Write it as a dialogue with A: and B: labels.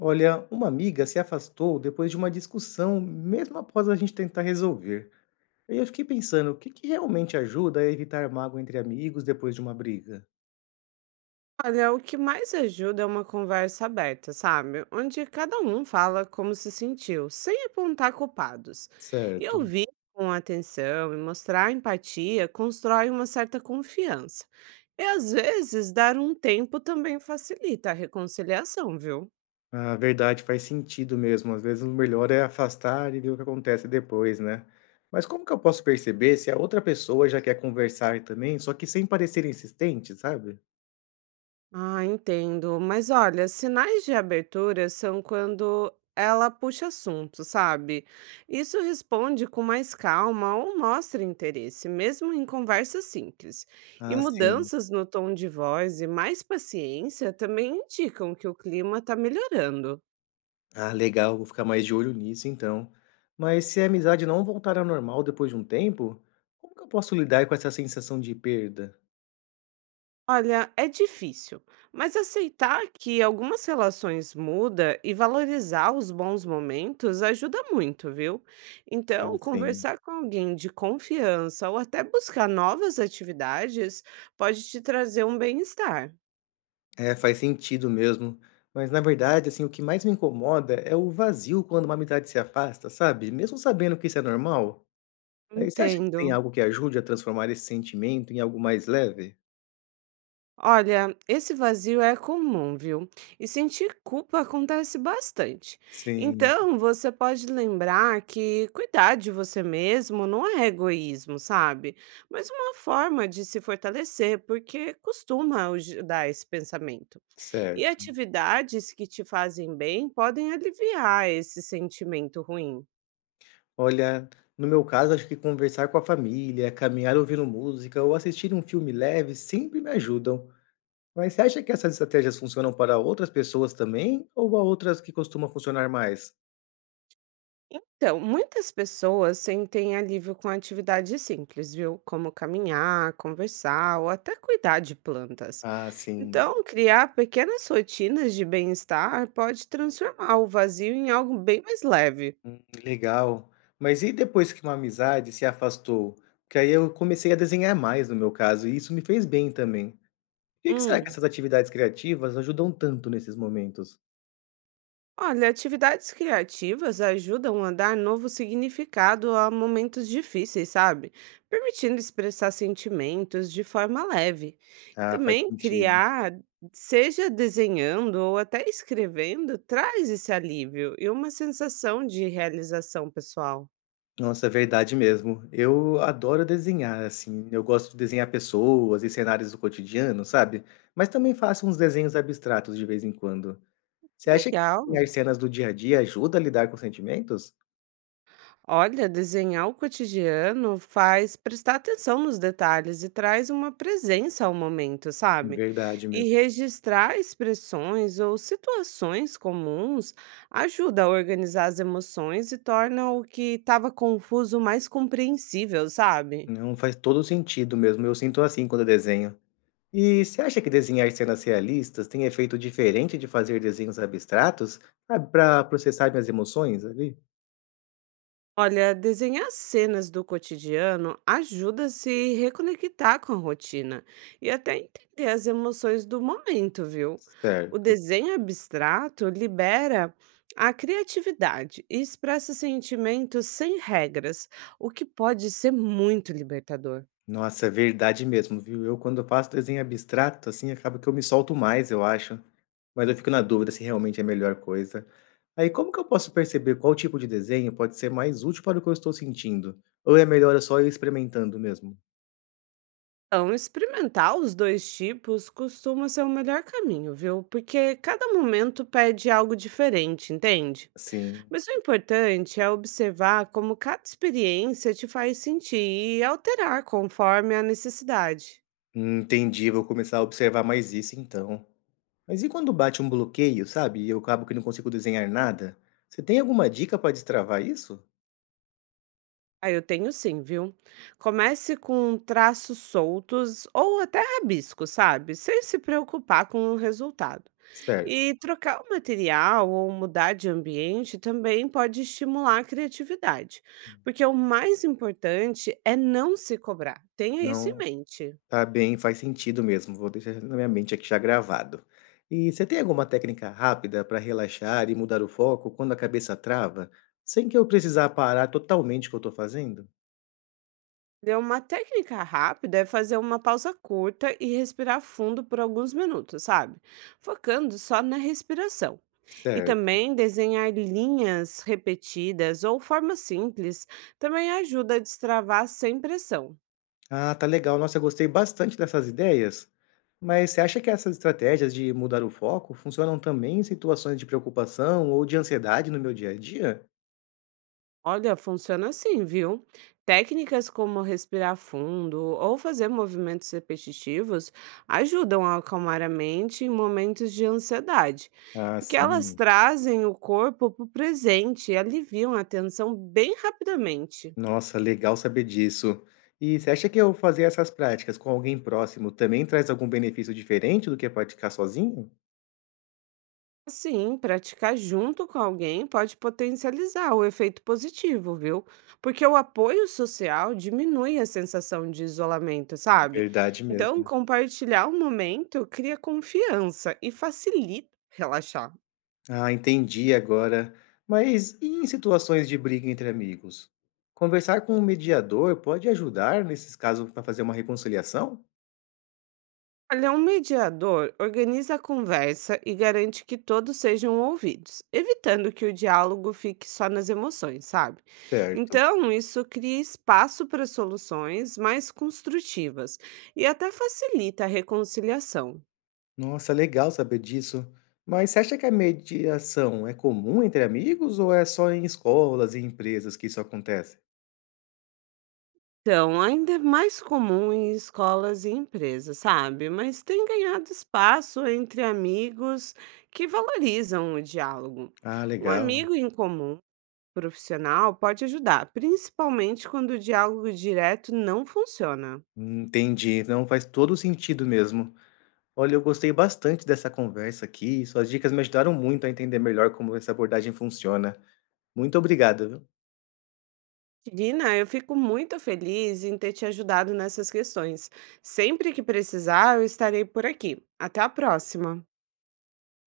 A: Olha, uma amiga se afastou depois de uma discussão, mesmo após a gente tentar resolver. E eu fiquei pensando, o que que realmente ajuda a evitar mágoa entre amigos depois de uma briga?
B: Olha, o que mais ajuda é uma conversa aberta, sabe? Onde cada um fala como se sentiu, sem apontar culpados. E
A: Certo.
B: ouvir com atenção e mostrar empatia constrói uma certa confiança. E às vezes dar um tempo também facilita a reconciliação, viu?
A: A verdade faz sentido mesmo, às vezes o melhor é afastar e ver o que acontece depois, né? Mas como que eu posso perceber se a outra pessoa já quer conversar também, só que sem parecer insistente, sabe?
B: Ah, entendo. Mas olha, sinais de abertura são quando ela puxa assunto, sabe? Isso responde com mais calma ou mostra interesse, mesmo em conversas simples. E
A: Ah, sim.
B: mudanças no tom de voz e mais paciência também indicam que o clima está melhorando.
A: Ah, legal, vou ficar mais de olho nisso então. Mas se a amizade não voltar ao normal depois de um tempo, como que eu posso lidar com essa sensação de perda?
B: Olha, é difícil, mas aceitar que algumas relações muda e valorizar os bons momentos ajuda muito, viu?
A: Ah,
B: Então,
A: sim.
B: conversar com alguém de confiança ou até buscar novas atividades pode te trazer um bem-estar.
A: É, faz sentido mesmo. Mas na verdade, assim, o que mais me incomoda é o vazio quando uma amizade se afasta, sabe? Mesmo sabendo que isso é normal. Aí você acha que
B: Entendo.
A: tem algo que ajude a transformar esse sentimento em algo mais leve?
B: Olha, esse vazio é comum, viu? E sentir culpa acontece bastante.
A: Sim,
B: Então, você pode lembrar que cuidar de você mesmo não é egoísmo, sabe? Mas uma forma de se fortalecer, porque costuma dar esse pensamento. E
A: certo.
B: atividades que te fazem bem podem aliviar esse sentimento ruim.
A: Olha, no meu caso, acho que conversar com a família, caminhar ouvindo música ou assistir um filme leve sempre me ajudam. Mas você acha que essas estratégias funcionam para outras pessoas também ou há outras que costumam funcionar mais?
B: Então, muitas pessoas sentem alívio com atividades simples, viu? Como caminhar, conversar ou até cuidar de plantas.
A: Ah, sim.
B: Então, criar pequenas rotinas de bem-estar pode transformar o vazio em algo bem mais leve.
A: Hum, legal. Mas e depois que uma amizade se afastou? Que aí eu comecei a desenhar mais no meu caso, e isso me fez bem também. Por que que será que
B: Hum.
A: essas atividades criativas ajudam tanto nesses momentos?
B: Olha, atividades criativas ajudam a dar novo significado a momentos difíceis, sabe? Permitindo expressar sentimentos de forma leve.
A: Ah, faz
B: Também
A: sentido.
B: criar, seja desenhando ou até escrevendo, traz esse alívio e uma sensação de realização pessoal.
A: Nossa, é verdade mesmo. Eu adoro desenhar, assim. Eu gosto de desenhar pessoas e cenários do cotidiano, sabe? Mas também faço uns desenhos abstratos de vez em quando. Você acha que desenhar
B: Legal.
A: cenas do dia a dia ajuda a lidar com sentimentos?
B: Olha, desenhar o cotidiano faz prestar atenção nos detalhes e traz uma presença ao momento, sabe?
A: Verdade
B: E
A: mesmo.
B: registrar expressões ou situações comuns ajuda a organizar as emoções e torna o que estava confuso mais compreensível, sabe?
A: Não, faz todo sentido mesmo, eu sinto assim quando eu desenho. E você acha que desenhar cenas realistas tem efeito diferente de fazer desenhos abstratos, sabe, pra processar minhas emoções ali?
B: Olha, desenhar cenas do cotidiano ajuda a se reconectar com a rotina e até entender as emoções do momento, viu? O
A: Certo.
B: desenho abstrato libera a criatividade e expressa sentimentos sem regras, o que pode ser muito libertador.
A: Nossa, é verdade mesmo, viu? Eu quando eu faço desenho abstrato, assim, acaba que eu me solto mais, eu acho. Mas eu fico na dúvida se realmente é a melhor coisa. Aí como que eu posso perceber qual tipo de desenho pode ser mais útil para o que eu estou sentindo? Ou é melhor eu só ir experimentando mesmo?
B: Então, experimentar os dois tipos costuma ser o melhor caminho, viu? Porque cada momento pede algo diferente, entende?
A: Sim.
B: Mas o importante é observar como cada experiência te faz sentir e alterar conforme a necessidade.
A: Entendi, vou começar a observar mais isso então. Mas e quando bate um bloqueio, sabe? E eu acabo que não consigo desenhar nada? Você tem alguma dica para destravar isso?
B: Aí eu tenho sim, viu? Comece com traços soltos ou até rabiscos, sabe? Sem se preocupar com o resultado.
A: Certo.
B: E trocar o material ou mudar de ambiente também pode estimular a criatividade, porque o mais importante é não se cobrar. Tenha isso em
A: Não,
B: mente.
A: tá bem, faz sentido mesmo. Vou deixar na minha mente aqui já gravado. E você tem alguma técnica rápida para relaxar e mudar o foco quando a cabeça trava, sem que eu precisar parar totalmente o que eu estou fazendo?
B: Deu uma técnica rápida é fazer uma pausa curta e respirar fundo por alguns minutos, sabe? Focando só na respiração. E
A: Certo.
B: também desenhar linhas repetidas ou formas simples também ajuda a destravar sem pressão.
A: Ah, tá legal. Nossa, eu gostei bastante dessas ideias. Mas você acha que essas estratégias de mudar o foco funcionam também em situações de preocupação ou de ansiedade no meu dia a dia?
B: Olha, funciona assim, viu? Técnicas como respirar fundo ou fazer movimentos repetitivos ajudam a acalmar a mente em momentos de ansiedade,
A: Ah,
B: porque elas
A: sim.
B: trazem o corpo para o presente e aliviam a tensão bem rapidamente.
A: Nossa, legal saber disso. E você acha que eu fazer essas práticas com alguém próximo também traz algum benefício diferente do que praticar sozinho?
B: Sim, praticar junto com alguém pode potencializar o efeito positivo, viu? Porque o apoio social diminui a sensação de isolamento, sabe?
A: Verdade
B: Então,
A: mesmo.
B: compartilhar o momento cria confiança e facilita relaxar.
A: Ah, entendi agora. Mas e em situações de briga entre amigos? Conversar com um mediador pode ajudar nesses casos para fazer uma reconciliação?
B: Olha, um mediador organiza a conversa e garante que todos sejam ouvidos, evitando que o diálogo fique só nas emoções, sabe?
A: Certo.
B: Então, isso cria espaço para soluções mais construtivas e até facilita a reconciliação.
A: Nossa, legal saber disso. Mas você acha que a mediação é comum entre amigos ou é só em escolas e empresas que isso acontece?
B: Então, ainda é mais comum em escolas e empresas, sabe? Mas tem ganhado espaço entre amigos que valorizam o diálogo.
A: Ah,
B: Um
A: legal.
B: amigo em comum profissional pode ajudar, principalmente quando o diálogo direto não funciona.
A: Entendi. Não, faz todo sentido mesmo. Olha, eu gostei bastante dessa conversa aqui. Suas dicas me ajudaram muito a entender melhor como essa abordagem funciona. Muito obrigado, viu?
B: Gina, eu fico muito feliz em ter te ajudado nessas questões. Sempre que precisar, eu estarei por aqui. Até a próxima!